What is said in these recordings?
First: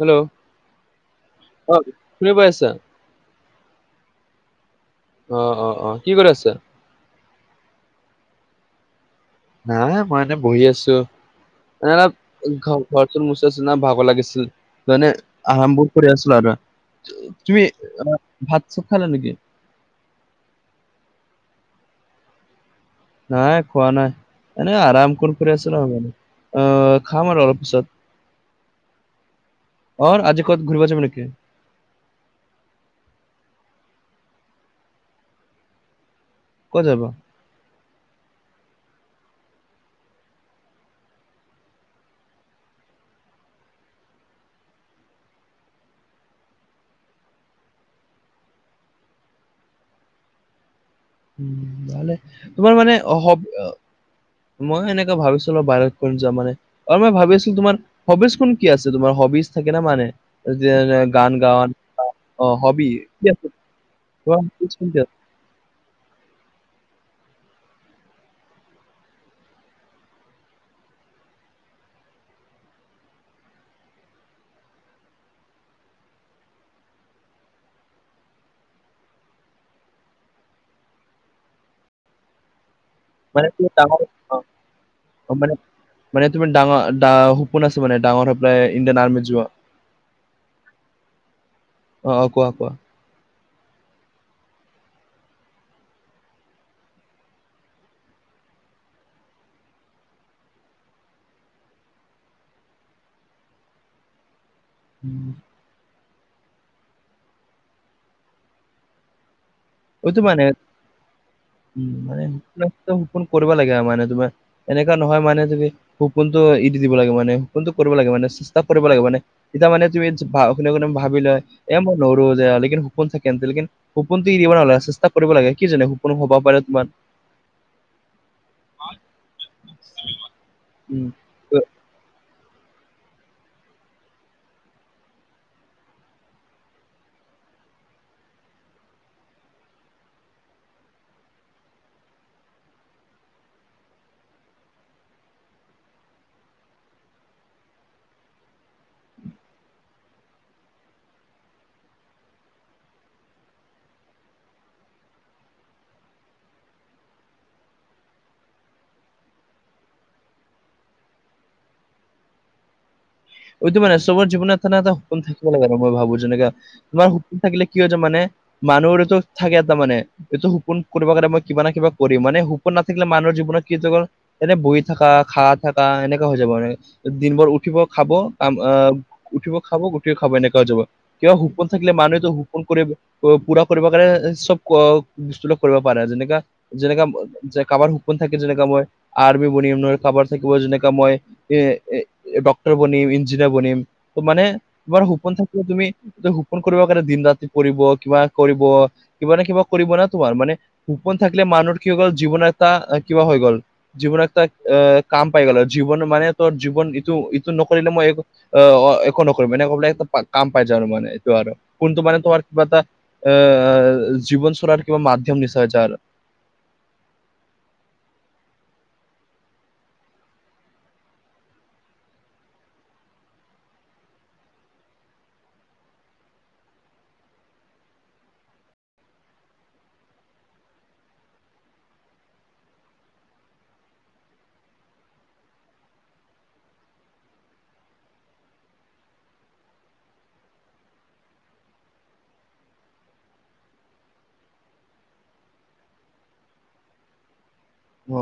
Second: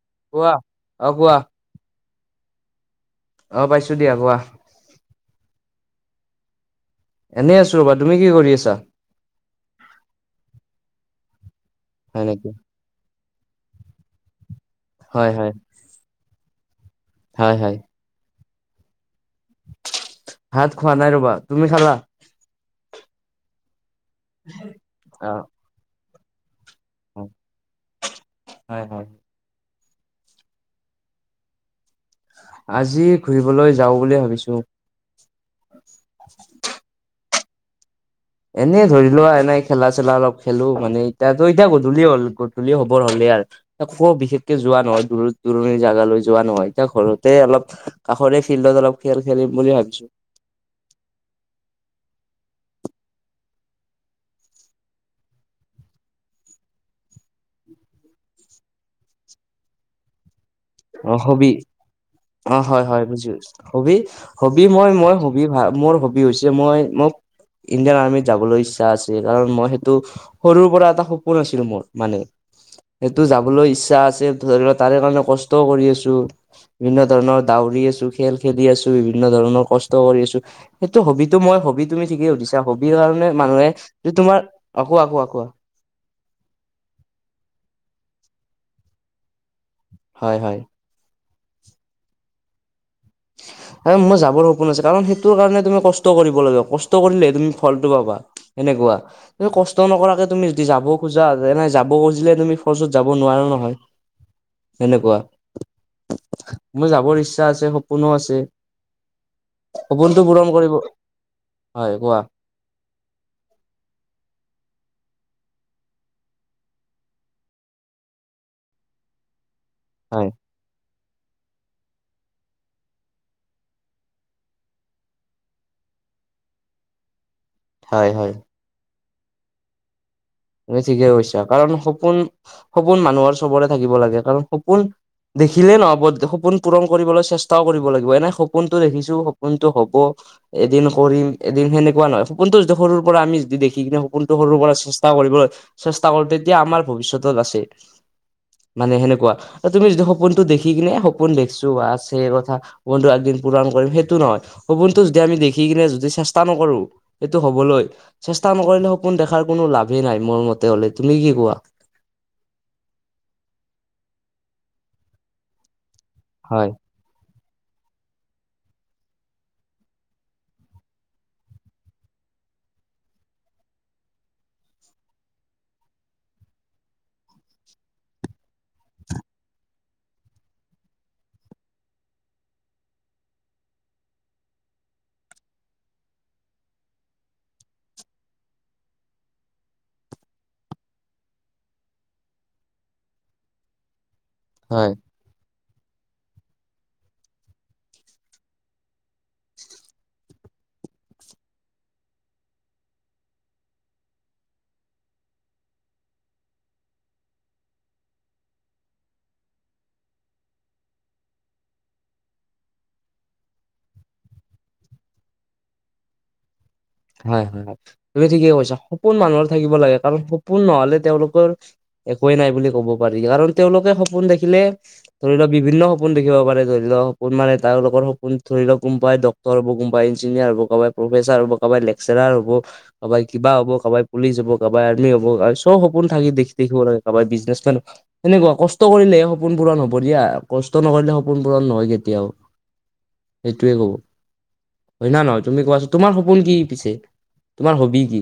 Hello কোৱা অ কোৱা অ শুনি পাইছা অ পাইছোঁ দিয়া কোৱা অ অ অ কি কৰি আছ এনেই আছো ৰ'বা তুমি কি কৰি আছা নাই মই এনেই বহি আছো এনেকা হয় নেকি ঘৰ ঘৰটো মুচ আছিলো না ভাগৰ লাগিছিল জয়নে হয় হয় আৰামবোৰ কৰি আছিলো আৰু হয় তুমি হয় ভাত চাত খালা নেকি ভাত খোৱা নাই ৰবা তুমি খালা নাই খোৱা নাই, এনেই আৰাম অ কন কৰি আছিলো আমি এনি অ খাম আৰু অলপ হয় হয় পিছত অ আজি ক'ত ঘূৰিব যাব নেকি আজি ঘুৰিবলৈ যাও বুলিয়ে ভাবিছো কত যাব এনেই ধৰিলোৱা এনেই খেলা চেলা অলপ খেলো মানে এতিয়াতো এতিয়া গধূলি হল গধূলি হবৰ হ'লেই আৰ একো বিশেষকে যোৱা নহয় দূৰ দূৰণিৰ জাগালৈ যোৱা নহয় এতিয়া ঘৰতে অলপ কাষৰে ফিল্ডত অলপ খেল খেলিম বুলি ভাবিছো উম ভালে তোমাৰ মানে মই সেনেকা ভাবিছোলো বাহিৰত ফুৰিম যাম মানে আৰু মই ভাবি আছিলো তোমাৰ হবিচ খন কি আছে তোমাৰ হবিজ থাকে না মানে এই যে যে অ গান হবি গাওঁ অ হয় হয় বুজি পাইছো হবি তোমাৰ হবি হবিজ মই কোনটো মই আছে হবি হবি হা মোৰ হবি হৈছে মই মোক ইণ্ডিয়ান আৰ্মিত যাবলৈ ইচ্ছা আছে কাৰণ মই সেইটো সৰুৰ পৰা এটা সপোন আছিল মোৰ মানে সেইটো যাবলৈ ইচ্ছা আছে ধৰি লোৱা তাৰে কাৰণে কষ্টও কৰি আছো বিভিন্ন ধৰণৰ দাউৰি আছো খেল খেলি আছো বিভিন্ন ধৰণৰ কষ্ট কৰি আছো সেইটো হবিতো মই হবি তুমি ঠিকেই সুধিছা হবিৰ কাৰণে মানে তুমি মানুহে ডাঙৰ যে অ তোমাৰ কোৱা কোৱা অ কোৱা মানে মানে তুমি ডাঙৰ - দা সপোন আছে মানে ডাঙৰ হৈ পেলাই ইণ্ডিয়ান আৰ্মিত যোৱা হয় হয় অ অ কোৱা কোৱা [inaudible] এ মোৰ যাবৰ সপোন আছে কাৰণ সেইটোৰ কাৰণে তুমি কষ্ট কৰিব লাগে কষ্ট কৰিলেহে তুমি ফলটো পাবা এনেকুৱা তুমি কষ্ট নকৰাকে তুমি যদি যাব খোজা যাব এনেই খুজিলে তুমি ফৌজত যাব নোৱাৰা নহয় সেনেকুৱা উম, মোৰ যাবৰ ইচ্ছা আছে সপোনো আছে এইটো সপোনটো মানে পূৰণ কৰিব উম, হয় কোৱা [inaudible] সপোন কৰিব লাগে আৰু মানে তোমাৰ এনেকুৱা নহয় মানে তুমি সপোনতো এৰি দিব লাগে মানে সপোনতো কৰিব লাগে মানে চেষ্টা কৰিব লাগে মানে এতিয়া মানে তুমি যে হয় ভা শুনে কোনে ভাবি লয় এ মই নৰো যে লেকিন সপোন থাকেন লেকিন সপোন টি শিকিব নেলাগে চেষ্টা কৰিব লাগে কি জানে কোন হব পাৰে তোমাৰ হয় হয় [unintelligible] তুমি ঠিকে কৈছা ত কাৰণ সপোন সপোন মানুহৰ চবৰে থাকিব লাগে কাৰণ সপোন দেখিলেই নহ'ব সপোন পূৰণ কৰিবলে চেষ্টাও কৰিব লাগিব এনে সপোনটো দেখিছো সপোনটো হব এদিন কৰিম এদিন সেনেকুৱা নহয় সপোনটো যদি সৰুৰ পৰা আমি যদি দেখি কিনে সুপোনটো সৰুৰ পৰা চে ষ্টা কৰিবলৈ চেষ্টা কৰো তেতিয়া আমাৰ ভৱিষ্যতত আছে মানে সেনেকুৱা তুমি যি সপোনতো দেখি কিনে সপোন দেখিছো বা আছে কথা সপোনটো একদিন পূৰণ কৰিম সেইটো নহয় সপোনটো যেতিয়া আমি দেখি কিনে যদি চেষ্টা নকৰো এইটো হবলৈ চেষ্টা নকৰিলে সপোন দেখাৰ কোনো লাভেই নাই মোৰ মতে হলে তুমি কি কোৱা সয়টো মানে চবৰ জীৱনত এটা এটা সপোন থাকিব লাগে আৰু মই ভাবো যেনেকা হয় তোমাৰ সপোন থাকিলে কি হয় যে মানে মানুহ সৰেতো থাকে তাৰ মানে এইটো সপোন কৰিবৰ কাৰণ মই কিবা নহয় কিবা কৰিম মানে সপোন নাথাকিলে মানুহৰ জীৱনত কেতিয়াবা এনে বহি থাকা খা থাকা এনেকা হৈ যাব মনে দিন বোৰ উঠিব খাব আম আহ উঠিব খাব গোটেই খাব এনেকা হৈ যাব কিবা সপোন থাকিলে মানুহেতো হুপন কৰিব প পুৰা কৰিব কাৰণে চব বস্তৰে কৰিব পাৰে যেনেকা যেনেকা কাৰবাৰ হসপোণ থাকে যেনেকা মই আৰ্মি বনিম নহয় কাবাৰ থাকিব যেনেকা মই এ ডক্টৰ ক্টৰ বনিম, ইঞ্জিনিয়াৰ বনিম মানে হয়। তোমাৰ সপোন থাক কিন্তু তুমি সোপোন কৰিব কাৰণে দিন ৰাতি পৰিব কিবা কৰিব কিবা নে কিবা কৰিব না তোমাৰ মানে সপোণ থাকিলে মানুহৰ কি হৈ গল জীৱনৰ এটা কিবা হৈ গল জীৱনত একটা এহ কাম পাই গ'ল আৰু জীৱন মানে তোৰ জীৱন যিটো ইটো নকৰিলে মই অ অ একো নকৰিম অনেকে কৈ পেলাই কাম পাই যাম আৰু মানে এইটো আৰু কোনটো মানে তোমাৰ কিবা এটা এ জীৱন চৰাৰ কিবা মাধ্যম বিচাৰে যাৰ হয় হয় হয় তুমি ঠিকে কৈছা সপোন মানুহৰ থাকিব লাগে কাৰণ সপোন নহলে তেওঁলোকৰ একোৱেই নাই বুলি ক'ব পাৰি কাৰণ তেওঁলোকে সপোন দেখিলে ধৰি ল বিভিন্ন সপোন দেখিব পাৰে ধৰি লওক সপোন মানে তাৰোলগৰ সপোন ধৰি লওক কোনবাই ড ক্তৰ, কোনবাই ইঞ্জিনিয়াৰ হব, কাৰোবাই প্ৰফেচাৰ হব, কাৰোবাই লেকচাৰাৰ হ'ব কাবাই কিবা হ'ব, কাবাই পুলিচ হব, কাবাই আৰ্মি হব আৰু চব সপোন থাকি দেখি থাকিব লাগে কাবাই বিজনেছমেন তেনেকুৱা কষ্ট কৰিলেহে সপোন পূৰণ হব দিয়া কষ্ট নকৰিলে সপোন পূৰণ নহয় কেতিয়াও সেইটোৱে কব হয় না নহয় তুমি কোৱাচোন তোমাৰ সপোন কি পিছে তোমাৰ হবি অ কি?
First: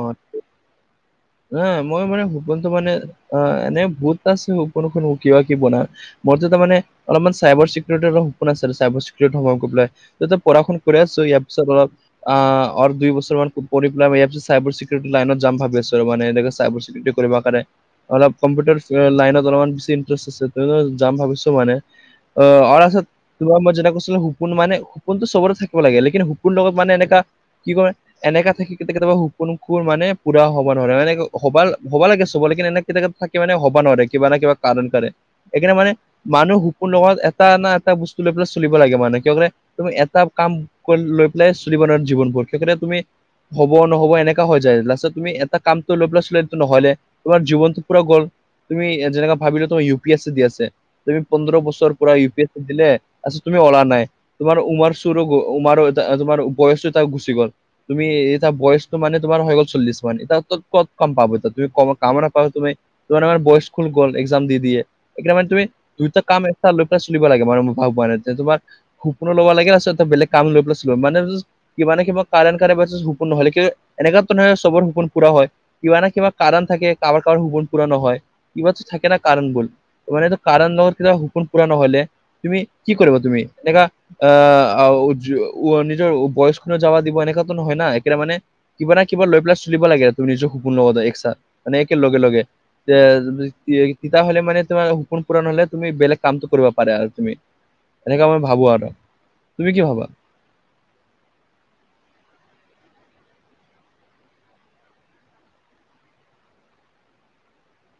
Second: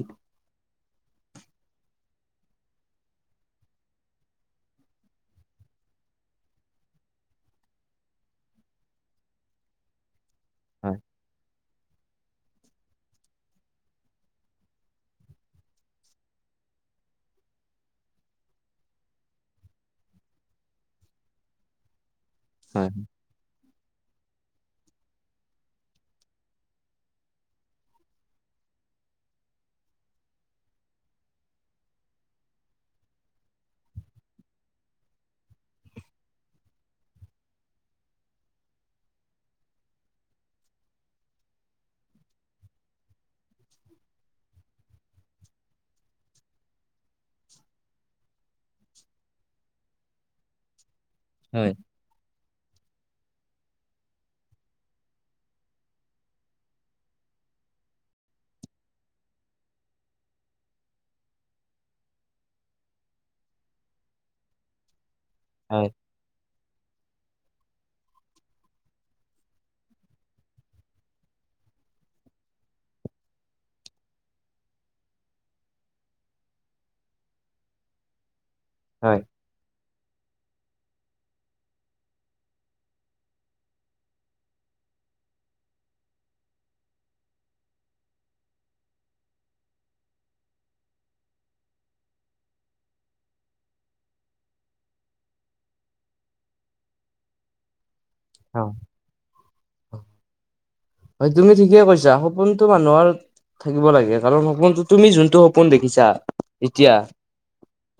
নাই মই মানে সপোণটো মানে অ এনে বহুত আছে সপোণ খন কিবা কি বনা বস্তু তাৰমানে অলপমান চাইবাৰ চিকিউৰিটিৰ সপোন আছিল চাইবাৰ চিকিউৰিটি সময় গৈ পেলাই তাতে পঢা শুন কৰি হয় আছোঁ ইয়াৰ পিছত অলপ আ অৰ দুই বছৰ মান পঢ়ি পেলাই ইয়াৰ পিছ চাইবাৰ চিকিউৰিট লাইনত যাম ভাবি আছো আৰু মানে এনেকৈ চাইবাৰ চিকিউৰিটি কৰিব কাৰনে অলপ কম্পিউটাৰ লাইনত অলপমান চিম ইণ্টাৰেষ্ট আছে যাম ভাবিছো মানে অ হয় ৰাচত তোমাৰ মই যেনে কৈছিলো সুপোন মানে সপোনটো চবৰে থাকিব লাগে লেকিন সপোণ লগত মানে এনেকা কি কৰে এনেকা থকি কে কেতিয়াবা শু কোন কোন মানে পুৰা হ'ব নোৱাৰে মানে হব হব লাগে চব লকে এনেকগাত থাকে মানে হব নোৱাৰে কিবা নহয় কিবা কাদন কাৰে সেইকাৰণে মানে মানুহ সুকো লগত এটা না এটা বস্তু লৈ পেলাই চলিব লাগে মানুহ কিয় কলে তুমি এটা কাম কৰি লৈ পেলাই চ্ৰী বানৰ জীৱনবোৰ সেইতে তুমি হব নহব এনেক এনেকুৱা হৈ যায়। লাষ্টত তুমি এটা কামটো লৈ পেলাই, নহ'লে। তোমাৰ জীৱনটো পূৰা গৰ তুমি যেনেকা ভাবিলা তোমাৰ! ইউ পি এছি দি আছে, তুমি পোন্ধৰ বছৰ পূৰা ইউ পি এছ দিলে, পাছত তুমি ওলোৱা নাই। তোমাৰ উমাৰ চুৰো, উমাৰো তোমাৰ, বয়সো তাত গুচি গ'ল, তুমি এতিয়া বয়স, মানে, তোমাৰ হৈ গ'ল চল্লিশ মান, এতিয়া ক'ত কম পাব এতিয়া তুমি, কম কাম নাপাবা তুমি। তোমাৰ মানে বয়স খুল গ'ল, এক্সাম দি দিয়ে, এইকিটা মানে তুমি, হয় দুইটা কাম [unintelligible] লৈ পেলাই চলিব লাগে [unintelligible] পোৱা নাই যে তোমাৰ। সপোনো ল'ব লাগে, আচলতে, বেলেগ কাম লৈ পেলাই চলোঁ। [unintelligible] কি মানে কিবা, [unintelligible] নহ'লে। কিন্তু, এনেকাতো নহয়, চবৰ সপোন পূৰা হয়, কিবা না কিবা কাৰণ থাকে, কাৰোবাৰ-কাৰোবাৰ সপোন পূৰা নহয়। কিবা এটা থাকে ন' হয় কাৰণবোৰ, মানে এইটো কাৰণ [unintelligible] সপোন পূৰা নহ'লে। তুমি কি কৰিবা তুমি, দেখা? অ'! আৰু নিজৰ বয়স [unintelligible] যাৱ দিব, এনেকটো নহয় নাম। একেইটা মানে, কিবা না কিবা লৈ পেলাই, চলিব লাগে আৰু। তোৰ নিজৰ সপোন লগতে এক্সাত, মানে একে লগে-লগে। এতিয়া যদি, কি হয়, তেতিয়াহ'লে মানে তোমাৰ, সপোন পূণৰ হ'লে, তুমি বেলেগ কামটো কৰিব পাৰে আৰু তুমি। এনেকা মই ভাবো হয় আৰু! তুমি কি ভাবা? হয়, তুমি ঠিকে কৈছা! সপোনটো মানুহৰ থাকিব লাগে। কাৰণ সপোনটো, তুমি যোনটো সপোন দেখিছা, এতিয়া।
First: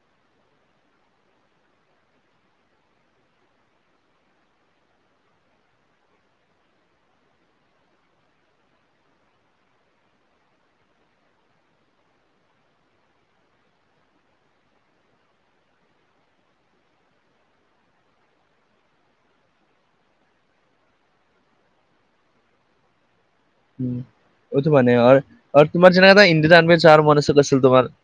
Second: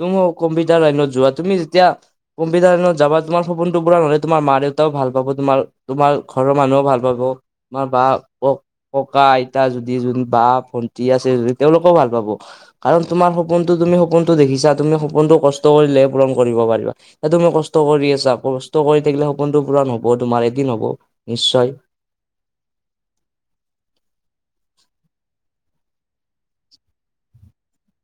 তুমি কম্পিউটাৰ লাইনত যোৱা, তুমি যেতিয়া, কম্পিতাৰ লাইনত যাবা! তোমাৰ সপোনটো পূৰণ হ'লে, তোমাৰ মা-দেউতাও ভাল পাব, তোমাৰ। তোমাৰ, ঘৰৰ মানুহো ভাল পাব। তোমাৰ বা, ককা-আইতা যদি, যোন বা ভন্টি আছে যদি, তেওঁলোকেও ভাল পাব। কাৰণ, তোমাৰ সপোনটো তুমি সপোনটো দেখিছা! তুমি সপোনটো কষ্ট কৰিলেহে, পূৰণ কৰিব পাৰিবা। এ, তুমি কষ্ট কৰি আছা! কষ্ট কৰি থাকিলে, সপোনটো পূৰণ হ'ব তোমাৰ, এদিন হ'ব নিশ্চয়। উম, এইটো মানে, হয়! আৰু তোমাৰ যেনেকা, এটা ইণ্ডিয়ন আৰ্মি চাৰ, [unintelligible] আছিল তোমাৰ।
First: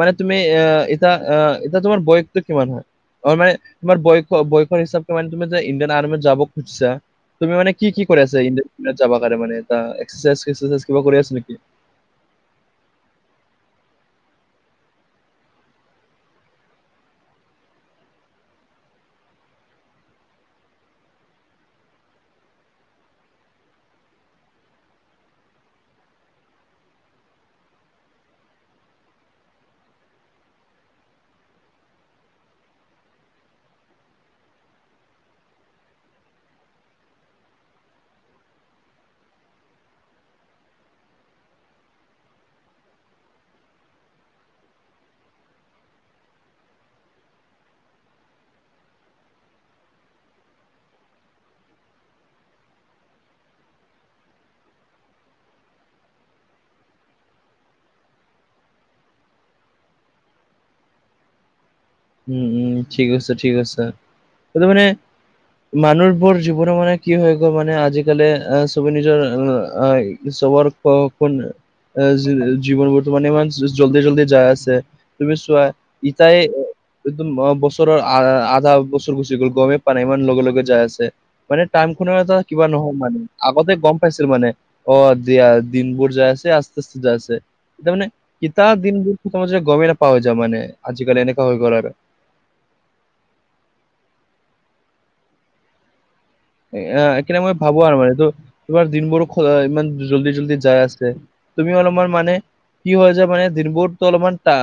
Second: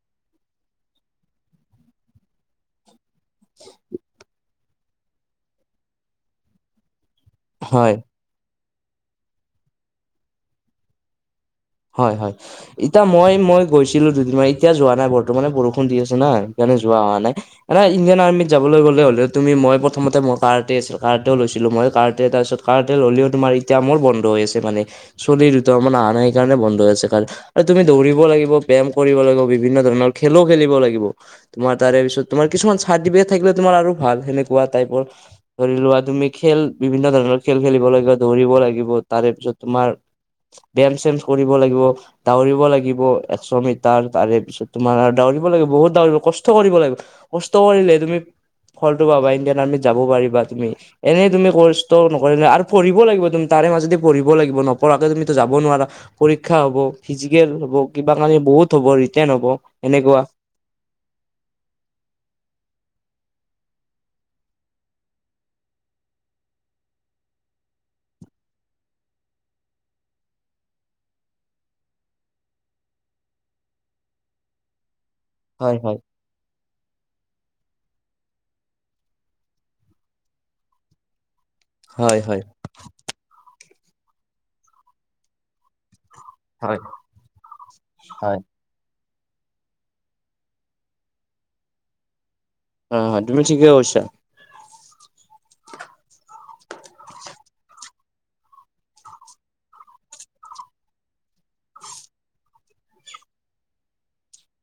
মানে তুমি, আঁ এতিয়া, আঁ এতিয়া তোমাৰ, বয়সটো কিমান হয়? মই মানে, তোমাৰ বয়স, বয়সৰ হিচাপে মানে, তুমি যে ইণ্ডিয়ান আৰ্মিত যাব খুজিছা। তুমি মানে, কি হয় কি কৰি আছা ইণ্ডিয়ান আৰ্মিত যাব কাৰণে মানে, [unintelligible] এক্সাৰচাইজ-চেক্সেৰচাইজ কিবা কৰি আছা নেকি? হয়, হয়! এতিয়া মই, মই গৈছিলোঁ দুদিনমান। এতিয়া যোৱা নাই, বৰ্তমানে বৰষুণ দি আছে না, সেইকাৰণে যোৱা হোৱা নাই। এনে ইণ্ডিয়ান আৰ্মিত যাবলৈ গ'লে হ'লে, তুমি মই প্ৰথমতে মই, কাৰ্টে লৈছিলোঁ মই, কাৰ্টে। তাৰপিছত, কাৰ্টে ল'লেও তোমাৰ, এতিয়া মোৰ বন্ধ হৈ আছে মানে। চোৱালী দুটামান অহা নাই, সেইকাৰণে বন্ধ আছে। কাৰণ, আৰু তুমি দৌৰিব লাগিব, ব্যায়াম কৰিব লাগিব, বিভিন্ন ধৰণৰ খেলোঁ, খেলিব লাগিব। তোমাৰ তাৰেপিছত, তোমাৰ কিছুমান চাৰ্টিফিকেট থাকিলে, তোমাৰ আৰু ভাল! সেনেকুৱা টাইপৰ। ধৰি লোৱা, তুমি খেল, বিভিন্ন ধৰণৰ খেল খেলিব লাগিব, ধৰিব লাগিব। তাৰেপিছত, তোমাৰ ব্যায়াম-চ্যায়াম কৰিব লাগিব। দৌৰিব লাগিব, এশ মিটাৰ। তাৰেপিছত, তোমাৰ দৌৰিব লাগিব, বহুত দৌৰিব, কষ্ট কৰিব লাগিব। কষ্ট কৰিলে তুমি, ফলটো পাবা! ইণ্ডিয়ান আৰ্মিত যাব পাৰিবা তুমি। এনেই তুমি কষ্ট নকৰিলে, আৰু পঢ়িব লাগিব, তুমি, তাৰে মাজতে পঢ়িব লাগিব, নপঢ়াকে তুমিতো যাব নোৱাৰা? পৰীক্ষা হ'ব, ফিজিকেল হ'ব, কিবা কাৰণে বহুত হ'ব, ৰিটেণ হ'ব, এনেকুৱা। উম, উম, ঠিক আছে, ঠিক আছে। কিন্তু মানে, মানুহবোৰ জীৱন মানে, কি হৈ গ'ল মানে আজিকালি! চবে নিজৰ চবৰ [unintelligible] জীৱন বৰ্তমানে ইমান জলদি- জলদি যায়, আছে! তুমি চোৱা! হয় হয় [unintelligible] একদম [unintelligible] বছৰৰ, আ আধা বছৰ গুচি গ'ল, গমেই পোৱা নাই, ইমান লগে-লগে যাই আছে। মানে টাইম খনৰ হয় এটা হয় কিবা নহম মানে আগতে গম পাইছিল মানে অ দিয়া দিনবোৰ যাই আছে আস্তে হয় আস্তে যাই আছে তামানে হয় কেতিয়া দিনবোৰ গমে নাপাওঁ যে মানে আজিকালি এনেকে হৈ গ'ল আৰু অ হয় তুমি ঠিকে কৈছা এ এইখিনি সময় ভাবো আৰু মানে তো তোমাৰ দিনবোৰ ইমান জল্দি জল্দি যায় আছে তুমিও অলপমান মানে কি হয় যে মানে দিনবোৰতো অলপমান তা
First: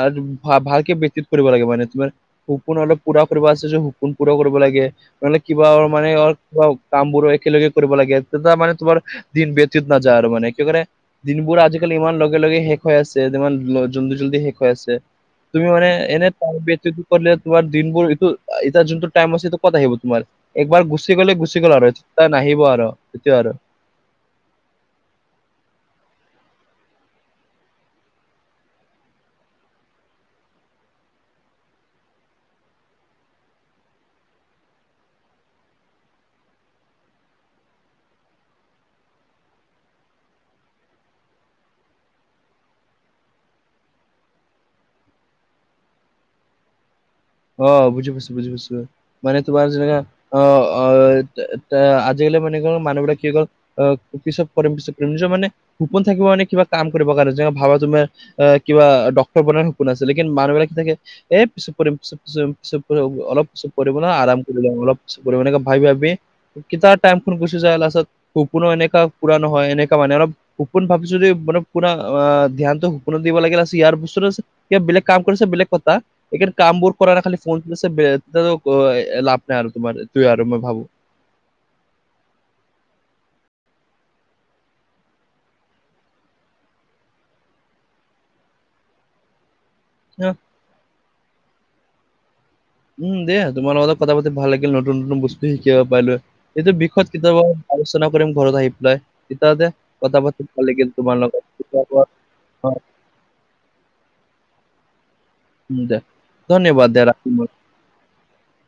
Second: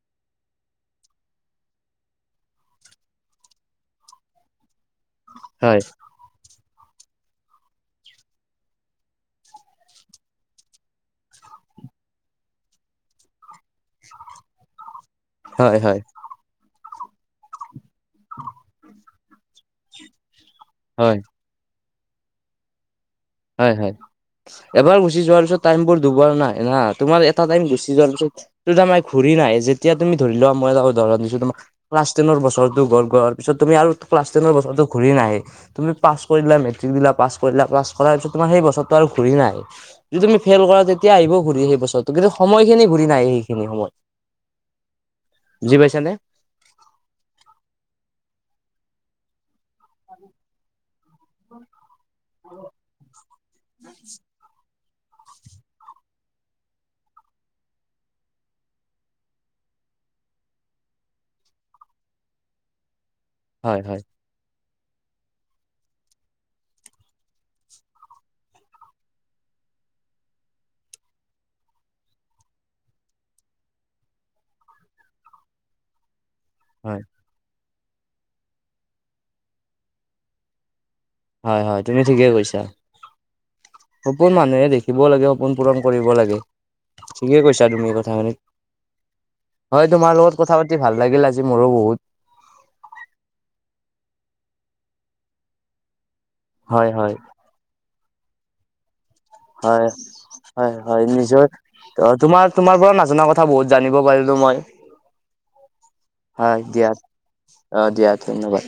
ভালকে পেকটিচ কৰিব লাগে মানে তোমাৰ সপোন অলপ পূৰা কৰিব আছে সপোন পূৰা কৰিব লাগে নহলে কিবা হয় অ মানে অ অলপ কাম বোৰো একেলগে কৰিব লাগে তেতিয়া মানে তোমাৰ দিন ব্যতিত নাযায় আৰু মানে কি কৰে দিনবোৰ আজিকালি ইমান লগে লগে শেষ হৈ আছে ইমান জল্দি জল্দি শেষ হৈ আছে তুমি হয় মানে হয় এনে তাৰ ব্যতি কৰিলে তোমাৰ দিনবোৰ এইটো এতিয়া যোনটো টাইম আছে ক'ত আহিব তোমাৰ একবাৰ গুচি হয় গ'লে গুচি গল আৰু নাহিব আৰু সেইটোৱে আৰু হয় হয় এবাৰ গুচি যোৱাৰ পিছত টাইমবোৰ দুবাৰ নাহে না তোমাৰ এটা টাইম গুচি যোৱাৰ পিছত ত তাৰমানে ঘূৰি নাহে যেতিয়া তুমি ধৰি ল মই এটা ধৰণ দিছো তোমাক ক্লাছ টেনৰ বছৰতো গল যোৱাৰ পিছত তুমি আৰু ক্লাছ টেনৰ বছৰতো ঘূৰি নাহে তুমি পাছ কৰিলা মেট্ৰিক দিলা পাছ কৰিলা পাছ কৰাৰ পিছত তোমাৰ সেই বছৰতো আৰু ঘূৰি নাহে যদি তুমি ফেইল কৰা তেতিয়া আহিব ঘূৰি সেই বছৰটো কিন্তু সময়খিনি ঘূৰি নাহে সেইখিনি সময় বোজি পাইছা নে অ বুজি পাইছো বুজি পাইছো মানে তোমাৰ যেনেকা অ অ আজিকালি মানে কি হল মানুহবিলাক কি কল অ পিছত কৰিম পিছত কৰিম নিজৰ মানে গুপন থাকিব মানে কিবা কাম কৰিবৰ কাৰণে যেনে ভাবা তোমাৰ আহ কিবা ডক্তৰ বনোৱাৰ সপোন আছিলে কিন্তু মানুহবিলাকে কৈ থাকে এ পিছত কৰিম পিছত কৰিম পিছত কৰিম অলপ পিছত হয় কৰিম হয় না আৰাম কৰি অলপ পিছত কৰিম এনেকা ভাবি ভাবি কেতিয়া টাইমখন গুচি যায় লাষ্টত সপনো এনেকা পূৰা নহয় এনেকা মানে অলপ সপোন ভাবিছো দেই মানে পুৰা আ ধ্যানটো সপোনত দিব লাগে লাষ্ট ইয়াৰ পিছত এতিয়া বেলেগ কাম কৰিছা বেলেগ কথা এতিয়া কাম বোৰ হয় কৰা খালি ফনো চেভ বেতাৰ অ লাভ নাই আৰু তোমাৰ এইটোৱে আৰু মই ভাবো হয় হয় তুমি ঠিকে কৈছা সপোন মানুহে দেখিব লাগে সপোন পূৰণ কৰিব লাগে ঠিকে কৈছা তুমি এই কথাখিনি হয় তোমাৰ লগত কথা পাতি ভাল লাগিল আজি মোৰো বহুত উম দে তোমাৰ লগত কথা পাতি ভাল লাগিল নতুন নতুন বস্তু শিকিব পাৰিলো এইটো হয় হয় বিষয়ত কেতিয়াবা আলোচনা কৰিম ঘৰত আহি পেলাই তেতিয়াতে হয় কথা পাতি ভাল হয় লাগিল হয় তোমাৰ লগত। নিজৰ তোমাৰ তোমাৰ পৰা নাজানো কথা কথা বহুত জানিব পাৰিলো মই উ দে ধন্যবাদ দিয়া ৰাখা অ দিয়া দিয়া ধন্যবাদ